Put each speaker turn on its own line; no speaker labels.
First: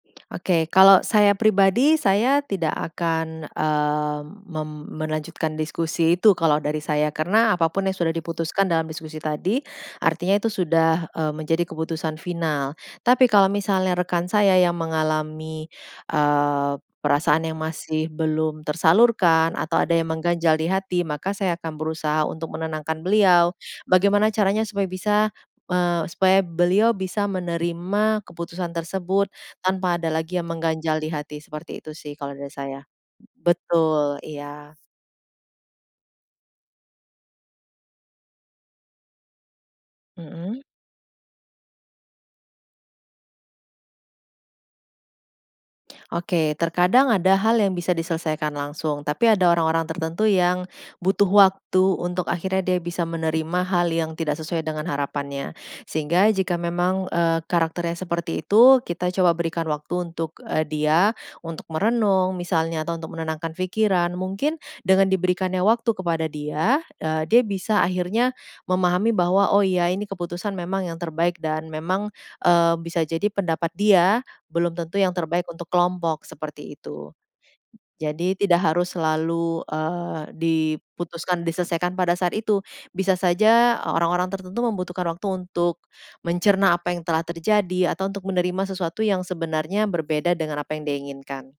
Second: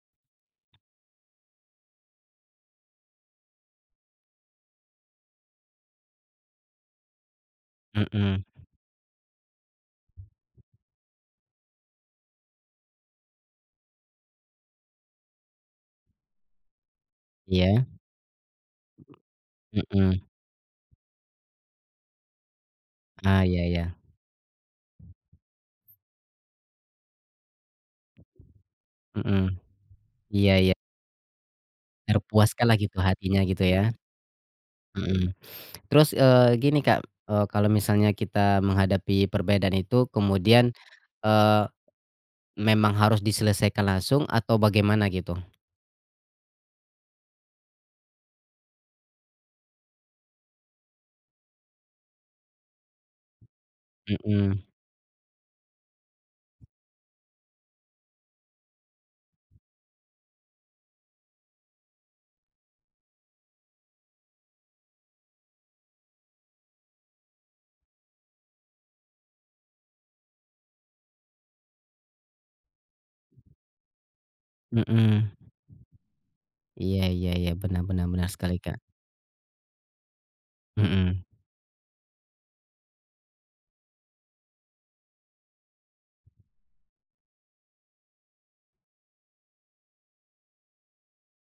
Oke, kalau saya pribadi, saya tidak akan, eee, mem melanjutkan diskusi itu kalau dari saya. Karena apapun yang sudah
Hmm.
diputuskan dalam diskusi tadi, artinya itu sudah, eee, menjadi keputusan final. Tapi kalau misalnya rekan saya yang mengalami, eee, perasaan yang
Iya.
masih belum tersalurkan, atau ada yang
Hmm.
mengganjal di hati, maka saya akan berusaha untuk menenangkan
Ah,
beliau.
iya iya.
Bagaimana caranya supaya bisa, eee, supaya beliau bisa menerima keputusan tersebut
Heeh.
tanpa ada lagi yang
Iya ya.
mengganjal di hati, seperti itu sih kalau dari
Terpuaskanlah
saya.
gitu hatinya, gitu ya?
Betul, iya.
Hmm. Terus, eee, gini Kak, e kalau misalnya kita menghadapi perbedaan itu
Mhm.
kemudian, eee, memang harus diselesaikan langsung atau bagaimana, gitu?
Oke, terkadang ada hal yang bisa diselesaikan langsung, tapi ada orang-orang tertentu yang butuh waktu untuk akhirnya dia bisa menerima hal yang tidak
Hmm.
sesuai dengan harapannya. Sehingga jika memang, eee, karakternya seperti itu, kita coba berikan waktu untuk, e dia, untuk merenung misalnya atau untuk menenangkan pikiran. Mungkin dengan diberikannya waktu kepada dia, eee, dia bisa akhirnya memahami bahwa, oh iya ini keputusan memang yang terbaik dan memang, eee, bisa jadi pendapat dia belum tentu yang
Hmm.
terbaik untuk kelompok, seperti
Iya
itu.
iya iya, benar benar benar
Jadi
sekali
tidak
Kak.
harus selalu, eee,
Hmm.
diputuskan, diselesaikan pada saat itu. Bisa saja orang-orang tertentu membutuhkan waktu untuk mencerna apa yang telah terjadi atau untuk menerima sesuatu yang sebenarnya berbeda dengan apa yang dia inginkan.